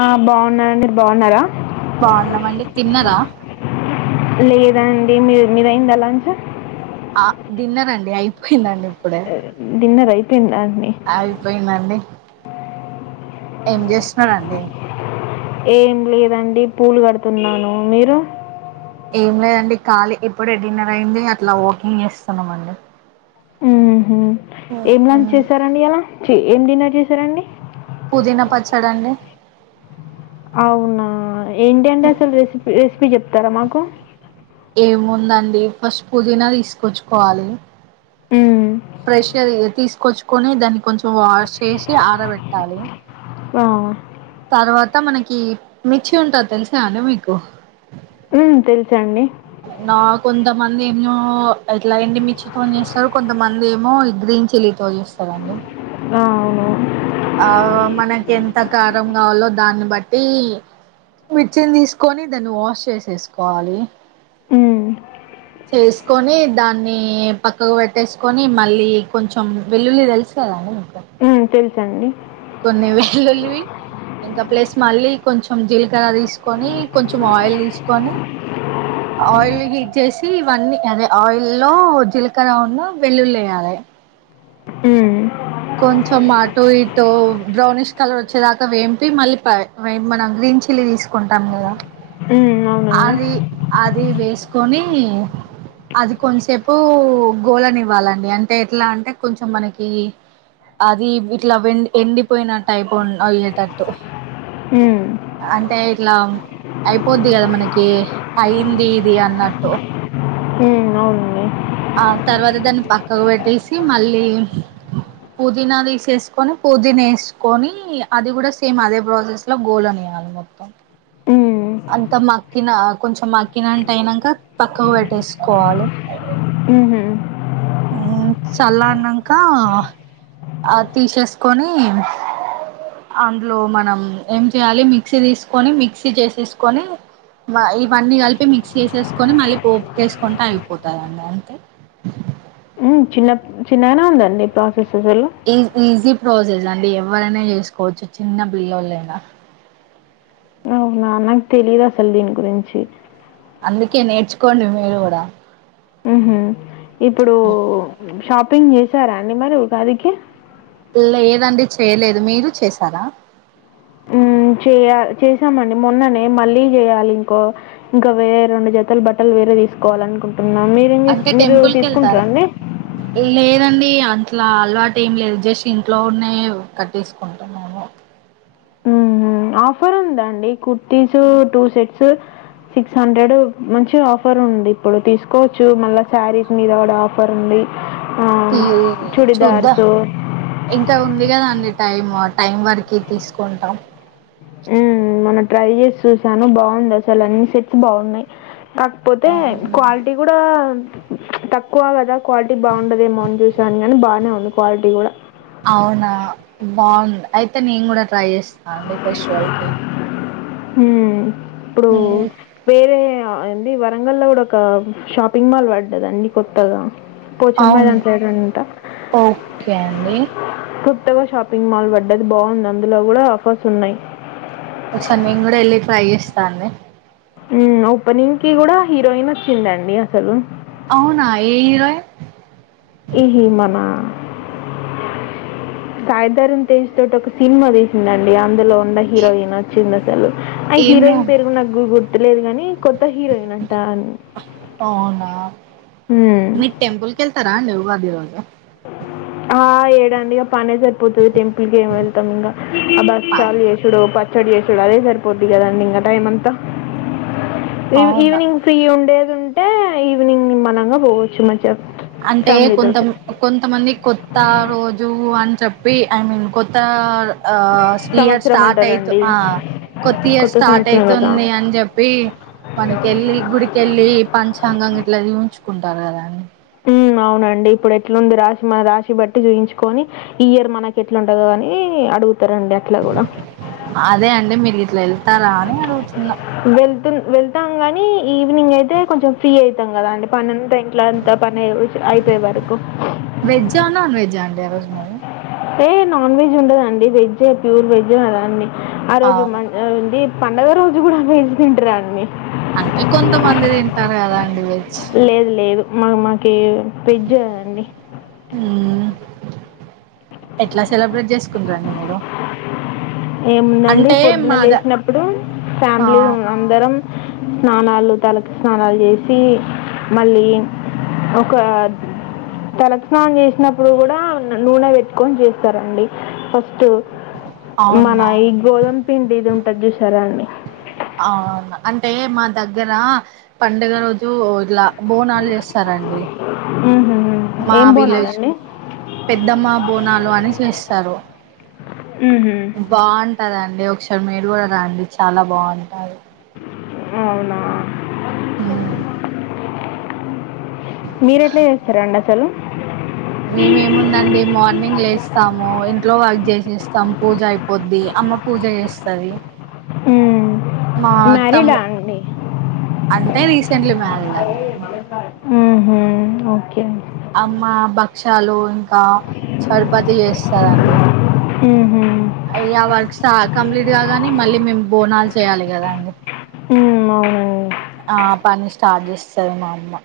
ఆ బాగున్నాండి. మీరు బాగున్నారా? బాగున్నామండి. తిన్నరా? లేదండి మీ మీదైందా లంచ్ ఆ డిన్నర్ అండి అయిపోయిందండి. ఇప్పుడే డిన్నర్ అయిపోయిందా? అండి అయిపోయిందండి. ఏం జేస్తున్నారండి? ఏం లేదండి పూలు గడుతున్నాను మీరు ఏం లేదండి ఖాళీ ఇప్పుడే డిన్నర్ అయింది. అట్లా వాకింగ్ జేస్తున్నామండి. ఉమ్ హు ఏం లంచ్ చేసారండి ఇయాలా చి ఏం డిన్నర్ జేసారండి? పుదీనా పచ్చడండి అవునా! ఏంటండి అసలు రెసిపీ రెసిపీ జెప్తారా మాకు ఏముందండి ఫస్ట్ పుదీనా దీసుకొచ్చుకోవాలే మ్మ్. ఫ్రెషల్ తీస్ కొచ్చుకొని దాన్ని కొంచెం వాష్ చేసి ఆరబెట్టాలే ఆ తర్వాత మనకి మిర్చి ఉంటది తెలుసా అండి మీకు ఉమ్ తెలుసండి మందేమో ఎట్లా ఎండిమిర్చి తో జేస్తారు. కొంతమంది ఏమో గ్రీన్ చిల్లీ తో జేస్తారండి. ఆ అవును ఆ మనకి ఎంత కారం గావాలో దాన్ని బట్టి మిర్చిన్ దీసుకొని దాన్ని వాష్ చేసేసుకోవాలి. ఉమ్ చేసుకొని దాన్ని పక్కకు పెట్టేసుకొని మళ్ళీ కొంచెం వెల్లుల్లి దెలుసు కాదా అండి మీకు ఉమ్ తెలుసండి కొన్ని వెల్లుల్లివి ఇంకా ప్లస్ మళ్ళీ కొంచెం జీలకర్ర దీసుకొని కొంచెం ఆయిల్ దీసుకొని ఆయిల్ హీట్ జేసి ఇవన్నీ అదే ఆయిల్ లో జీలకర్ర ఉన్న వెల్లుల్లి యేయాలే [inaudible] ఉమ్ కొంచెం అటు ఇటు బ్రౌనీష్ కలర్ వచ్చేదాకా వేంపి, మళ్ళీ మన గీ గ్రీన్ చిల్లీ దీసుకుంటాం గదా మ్మ్, అవునండి అది అ ది వేసుకొని అది కొంతసేపు గోళ నివ్వాలండి అంటే ఎట్లా అంటే కొంచెం మనకి అది ఇట్లా వెం ఎండిపోయిన టైపో అయ్యేటట్టు మ్మ్. అంటే ఇట్లా అయిపోద్ది గదా మనకి అయింది ఇది అన్నట్టు మ్మ్, అవునండి ఆ తర్వాత దాన్ని పక్కకు బెట్టేసి మళ్ళీ పుదీనా దీసేసుకొని పుదీనా యేసుకొని, అది గూడా సేమ్ అదే ప్రాసెస్ లో గోళ నీయ్ అది మొత్తం ఉమ్ అంత మక్కిన కొంచెం మక్కినట్టు అయినంక పక్కకు బెట్టేసుకోవాలి. మ్మ్ హు మ్ చల్లరినంకా ఆ తీసేసుకొని అందులో మనం ఏం చేయాలి మిక్సీ తీసుకొని మిక్సీ చేసేసుకొని ఇవన్నీ కలిపి మిక్స్ చేసేసుకొని మళ్ళీ పోప్ కేసుకుంటే అయిపోతండండి అంతే మ్ చిన్నపుడు చిన్నగానే ఉండే అండి పాప ఈ ఈజీ ప్రాసెస్ అండి ఎవ్వరైనా చేసుకోవచ్చు చిన్న పిల్లలైనా అ నాకు తెలీయదు అసలు దీని గురించి అందుకే నేర్చుకోండి మీరు గూడా మ్మ్ హు ఇప్పుడు షాపింగ్ చేసారా అండి మరి ఉగాదికి లేదండి చేయలేదు మీరు చేసారా మ్ చేయ చేసామండి మొన్ననే మళ్ళీ చేయ్యాలి ఇంకో ఇంకా వేరే రెండు జ జతలు బట్టలు వేరే తీసుకోవాలనుకుంటున్నా మీరేం అంటే మీరు టెంపుల్ కి వెళ్తారా తీసుకుంటార అండి లేదండి అట్ల అలవాటు ఏం లేదు జస్ట్ ఇంట్లో ఉన్నాయే కట్టేసుకుంటాం మేము మ్మ్ హ్హ్ ఆఫర్ ఉందా అండి kurtis two sets six hundred మంచి ఆఫర్ ఉంది ఇప్పుడు తీసుకోవచ్చు మళ్ళా శారీస్ మీద కూడా ఆఫర్ ఉంది మ్ తీ చూద్దాం ఇంకా ఉంది కదా అంది టైం ఆ టైం వరకు తీసుకుంటాం మ్మ్ మనం ట్రై చేసి చూసాను బాగుంది అసలనేసి అన్ని సెట్స్ బాగున్నాయి కాకపోతే అవునా క్వాలిటీ కూడా తక్కువ కదా క్వాలిటీ బాగుండదేమో అని చూసాను కానీ బాగానే ఉంది క్వాలిటీ కూడా అవునా బాగుందా అయితే నేను కూడా ట్రై చేస్తాను అండి ఫెస్టివల్ కి మ్మ్ హ్ ఇప్పుడు హ్మ్, వేరే ఆ అండి వరంగల్ లో కూడా ఒక షాపింగ్ మాల్ పడ్డది అండి కొత్తగా అవును పోచమైదాన్ సైడ్ అనుకుంటా ఓకే అండి కొత్తగా షాపింగ్ మాల్ పడ్డది బాగుంది అందులో కూడా ఆఫర్స్ ఉన్నాయి ఒకసారి నేను కూడా వెళ్ళి ట్రై చేస్తా అండి మ్మ్ ఓపెనింగ్ కి కూడా హీరోయిన్ వచ్చిందండి అసలు అవునా ఏ హీరోయిన్ సాయిధారమ్ తేజ్ తోటి ఒక సినిమా తీసిందండి అందులో ఏ- హీరోయిన్ వచ్చింది అసలు ఆ ఏమో హీరోయిన్ పేరు నాకు్ గుర్తులేదు గాని కొత్త హీరోయిన్ అంట అవునా హ్మ్. మీరు టెంపుల్ కెల్తారా అండి ఉగాది రోజు ఆ ఏడండి ఇగ పనే జరి పోతది టెంపుల్ కేం వెళ్తాం ఇంకా ఆ పా- భక్షలు చేసుడో పచ్చ డి చేసుడు అదే సరిపోద్దిగాదా ఇంగ టైం అంతా అవునా ఈవినింగ్ ఫ్రీ ఉండేదుంటే ఈవినింగ్ నిమ్మళంగా పోవచ్చు మంచిగా అంటే కొంత ఫ్యామిలీతోటి. కొంతమందికి కొత్త రోజు వు అని చెప్పి ఐ మీన్ కొత్త ఆ ఇయర్ సంవత్సరం స్టార్ట్ అయితు అంటారండి. ఆ కొత్త ఇయర్ స్టార్ట్ సంవత్సరం కదా! అయితుంది అని చెప్పి మనకెళ్ళి గుడికెళ్ళి పంచాంగం గిట్లా చూయించుకుంటారు కదా అండి మ్మ్ అవునండి ఇప్పుడు ఎట్లుంది రాశి మన రాశి బట్టి చూయించుకొని ఈ ఇయర్ మనకి ఎట్లుంటదో అని అడుగుతు రండి అట్లా కూడా అదే అండి మీరు ఇట్లా వెళ్తారా అని అడుగుతున్నా వెళ్తున్ వెళ్తాం గానీ ఈవినింగ్ అయితే కొంచం ఫ్రీ అయితాం కదా అండి పనంత అయి ఇంట్లా అంత పని అయి అయిపోయే వరకు జండే ఆ రోజు గాదు ఏ నాన్ వెజ్ ఉండదండి వెజ్జే ప్యూర్ వెజ్ అదీ అన్ని ఆ రోజు మన్ ఆడి పండుగ రోజు కూడా నీస్ తింటారా అండి అంటే కొంతమంది తింటారు కదా అండి వెజ్ కె పెజ్జా అండి. మ్మ్ ఎట్లా సెలబ్రేట్ చేసుకుంటరండి మీరు? ఏముందండి, అంటే పొద్దున మాద లేసినప్పుడు ఆ ఫ్యామిలీ అందరం స్నానాలు. తలకి స్నానాలు చేసి, మళ్ళీ, ఒక తలకి స్నానం చేసినప్పుడు కూడా, నూనె పెట్టుకొని చేస్తారండి ఫస్ట్ మన ఈ అవునా గోధుమ పిండి, ఇది ఉంటది చూసారా అండి! అవును. అంటే, మా దగ్గర పండుగ రోజు ఒ ఇలా బోనాలు చేస్ మ్ మా విలేజ్. పెద్దమ్మ బోనాలు అని చేస్తారు. మ్హూ. బాంటదండి ఒక్కసారి మీరు కూడా రాండి. చాల బాంటది. అవునా! మ్ మీరెట్ల చేస్తరండి అసలు? మేమేముందండి మార్నింగ్ లేస్తాము. ఇంట్లో వర్క్ చేసేస్తాము పూజ అయిపోద్ది. అమ్మ, పూజ చేస్తది. మ్మ్ మా మ్యారీడా తమ్ము అండి? అంటే రీసెంట్లీ మ్యారీడ్ అండి మ్ హు ఓకె అమ్మా భక్షాలు ఇంక్ కా చరుపతి చేస్తాదండి. మ్హూ. అయ్యా వర్క్ స్ట కంప్లీట్ కాగానే మళ్ళీ మేము బోనాలు చేయ్యాలి కదా అండి! మ్మ్ అవునన్ ఆ పని స్టార్ట్ చేస్తది. మా అమ్మ.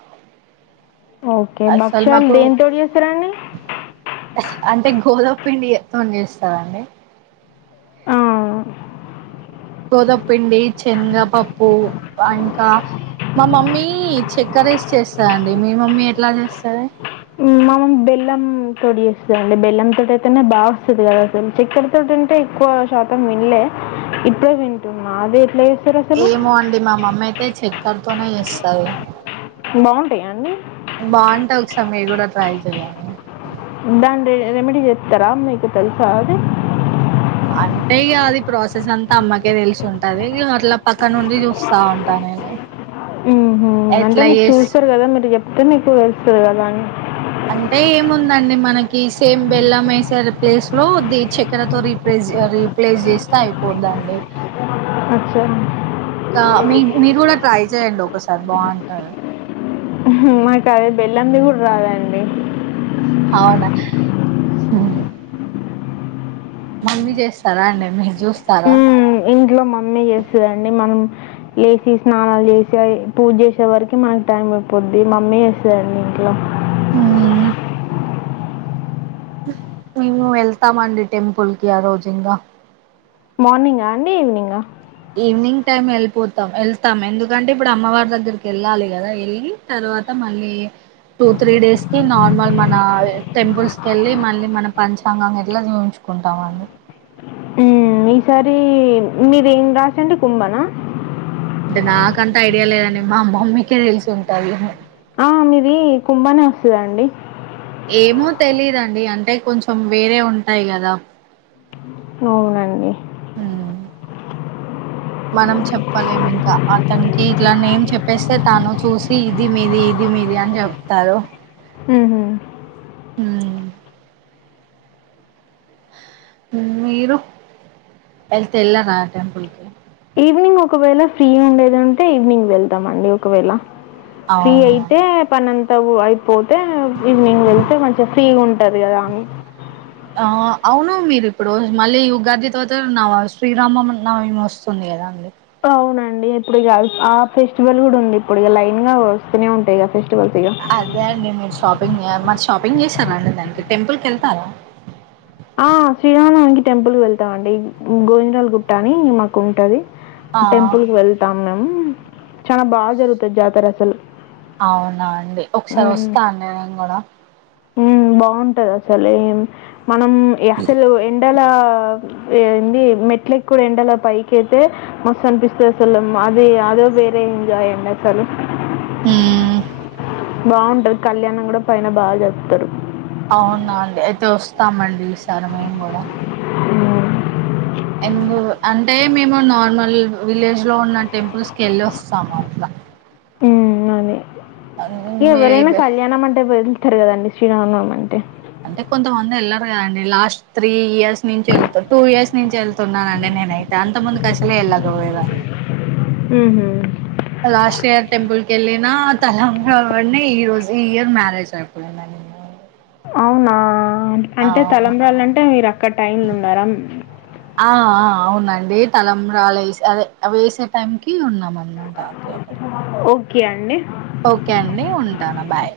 ఓకే అస్సల్ భక్ష్యాలు మాకు, దేనితో చేస్తారండి అంటే గోదమ్ పిండి తోని చేస్తదండి. ఆ, గోదప్ పిండి, శనగపప్పు ఇంకా మా మమ్మీ చెక్కరేస్ చేస్తదండి. మీ మమ్మీ ఎట్లా చేస్తది మా మమ్ బెల్లం తోటి చేస్తదండి. బెల్లం తోటయితేనే బాగొస్తది కదా అస్సల్ చక్కెర తోటంటే ఎక్కువ షా శాతం విన్లే. ఇప్పుడే వింటున్నా. అదే ఎట్ల చేస్ ఏమో అండి. మా మమ్మీ అయితే చక్కర్తోనే చేస్తది. బాగుంటాయా అండి బాంటయ్. ఒకసారి మీర్ కూడ ట్రై చెయ్యన్ దాన్ ది రెమెడీ చెప్తారా? మీకు తెలుసా అది! అంటే ఇగ అది ప్రాసెస్ అంతా అమ్మకే తెలిసుంటది. ఇగ అట్ల పక్కనుండి చూస్తా ఉంటాను. మ్ హు అంటే, మీకు చేస్ చూస్తారు కదా! మీరు చెప్తే మీకు తెలుస్తది కదా అని. అంటే ఏముందండి, మనకి సేమ్ బెల్లం యేసేర్ ప్లేస్ లో ది చక్కెరతో రీప్లేస్. జ్ రీప్లేస్ చేస్తే అయిపోద్దండి. అచ్ఛా కా మీక్ మీరు కూడా ట్రై చేయండి ఒకసారి బాన్టది. మ్హు మాకది బెల్లంది కూడ రాదండి. అవునా హుమ్ మమ్మీ చేస్తారా అండి! మీరు చూస్తారా? మ్ ఇంట్లో మమ్మీ చేస్తదండి. మనం లేసి, స్నానాలు చేసి, పూజ చేసే వరకి మనకు టైం అయిపోద్ది. మమ్మీ చేస్తదండి ఇంట్లో. మ్ మేము వెళ్తామండి టెంపుల్ కి ఆ రోజు ఇంగ మార్నింగా అండి ఈవెనింగా? ఈవినింగ్ టైమ్ వెళ్ళిపోతాం. వెళ్తాం. ఎందుకంటే, ఇప్పుడు అమ్మవారి దగ్గరికి వెళ్ళాలి కదా! వెళ్ళి తర్వా త్వాత మళ్ళీ టూ త్రీ డేస్ కి నార్మల్ మన టెంపుల్స్ కెళ్ళి, మళ్ళీ మన పంచాంగం ఇట్లా చూయించ్ కుంటామండి. ఉ ఈసారి మీరేం రాసండి కుంభనా అంటే నాకంత ఐడియా లేదండి మా మమ్మీ కే తెలిసి ఉంటది ఆ మీది కుంభనే వస్తదండి ఏమో తెలీదండి అంటే కొంచెం వేరే ఉంటాయి కదా అవునండి హ్మ్. మనం చెప్పలేం ఇంకా అతనికి ఇట్లా నేమ్ చెప్పేస్తే తాను చూసి ఇది మీది ఇది మీది అని చెప్తారు ఉహూ హ్మ్. హూ మీరు వెళ్తే వెళ్ళారా టెంపుల్ కి ఈవినింగ్ ఒకవేళ ఫ్రీ ఉండేదుంటే ఈవినింగ్ వెళ్తామండి ఒకవేళ ఫ్రీ అవును అయితే పనంతా ఊ అయిపోతే ఈవినింగ్ వెళ్తే మంచిగా ఫ్రీ ఉం టది కదా అని ఆ అవును మీరు ఇప్పుడు మళ్ళీ ఉగాది తవత నా శ్రీరామం నవమి వస్తుంది కదా అండి అవునండి ఇప్పుడిక అయి ఆ ఫెస్టివల్ కూడా ఉంది ఇప్పుడిక లైన్ గా వస్తూనే ఉంటాయి ఇగా అదే అండి మీరు షాపింగ్ ఏం మరి షాపింగ్ చేస్తారా అం దానికి టెంపుల్ కెళ్తారా ఆ శ్రీరామనవమికి టెంపుల్ వెళ్తాం అండి గోవిందరల్ గుట్ట అని మాకు ఉంటది టెంపుల్ కి వెళ్తాం మేమ్ చానా బా జరుగుతది జాతర అసలు అవునా అండి ఒకసారి వస్తా అండి నేన్ కూడా హూ బాంటది అసలేమ్ మనం అసలు ఎండల ఏంది మెట్లెక్కి కూడా ఎండలో పైకి అయితే మస్తు అనిపిస్తది అసలు మాది అదో వేరే ఎంజాయ్ అండి అసలు హ్మ్ బాంటది కళ్యాణం కూడా పైన బా జరుప్తారు అవునా అండి అయితే వస్తామండి ఈసారి మేం కూడా హ్మ్ ఎందు అంటే మేము నార్మల్ విలేజ్ లో ఉన్న టెంపుల్స్ కి ఎళ్ళి వస్తాము అట్లా హూమ్ అది ఎవరైనా వే- కళ్యాణం అంటే వెళ్తారు కదండి శ్రీరామ్ నవమంటే అంటే కొంతమంది వెళ్ళారు కదండి లాస్ట్ త్రీ ఇయర్స్ నుంచి వెళ్తుర్ టూ ఇయర్స్ నుంచి వెళ్తున్నానండి నేనైతే అంత ముందు కసలే ఎల్లాబోయేదాన్ని హుహు. లాస్ట్ ఇయర్ టెంపుల్ కెళ్లి నా తలంబ్రాలు వలనే ఈ రోజు ఈ ఇయర్ మ్యారేజ్ అయిపోయిందండి అవునా అంటే అవును తలంబ్రాలు అంటే మీరు అక్కడ టైంలున్నారా మ్మ్ ఆ ఆ అవునండి తలంబ్రాలు ఏసే అదే అవి వేసే టైంకి ఉన్నాం అన్నమాట అంటే అక్కడ ఓకే అండి. ఓకే అండి ఉంటాను బాయ్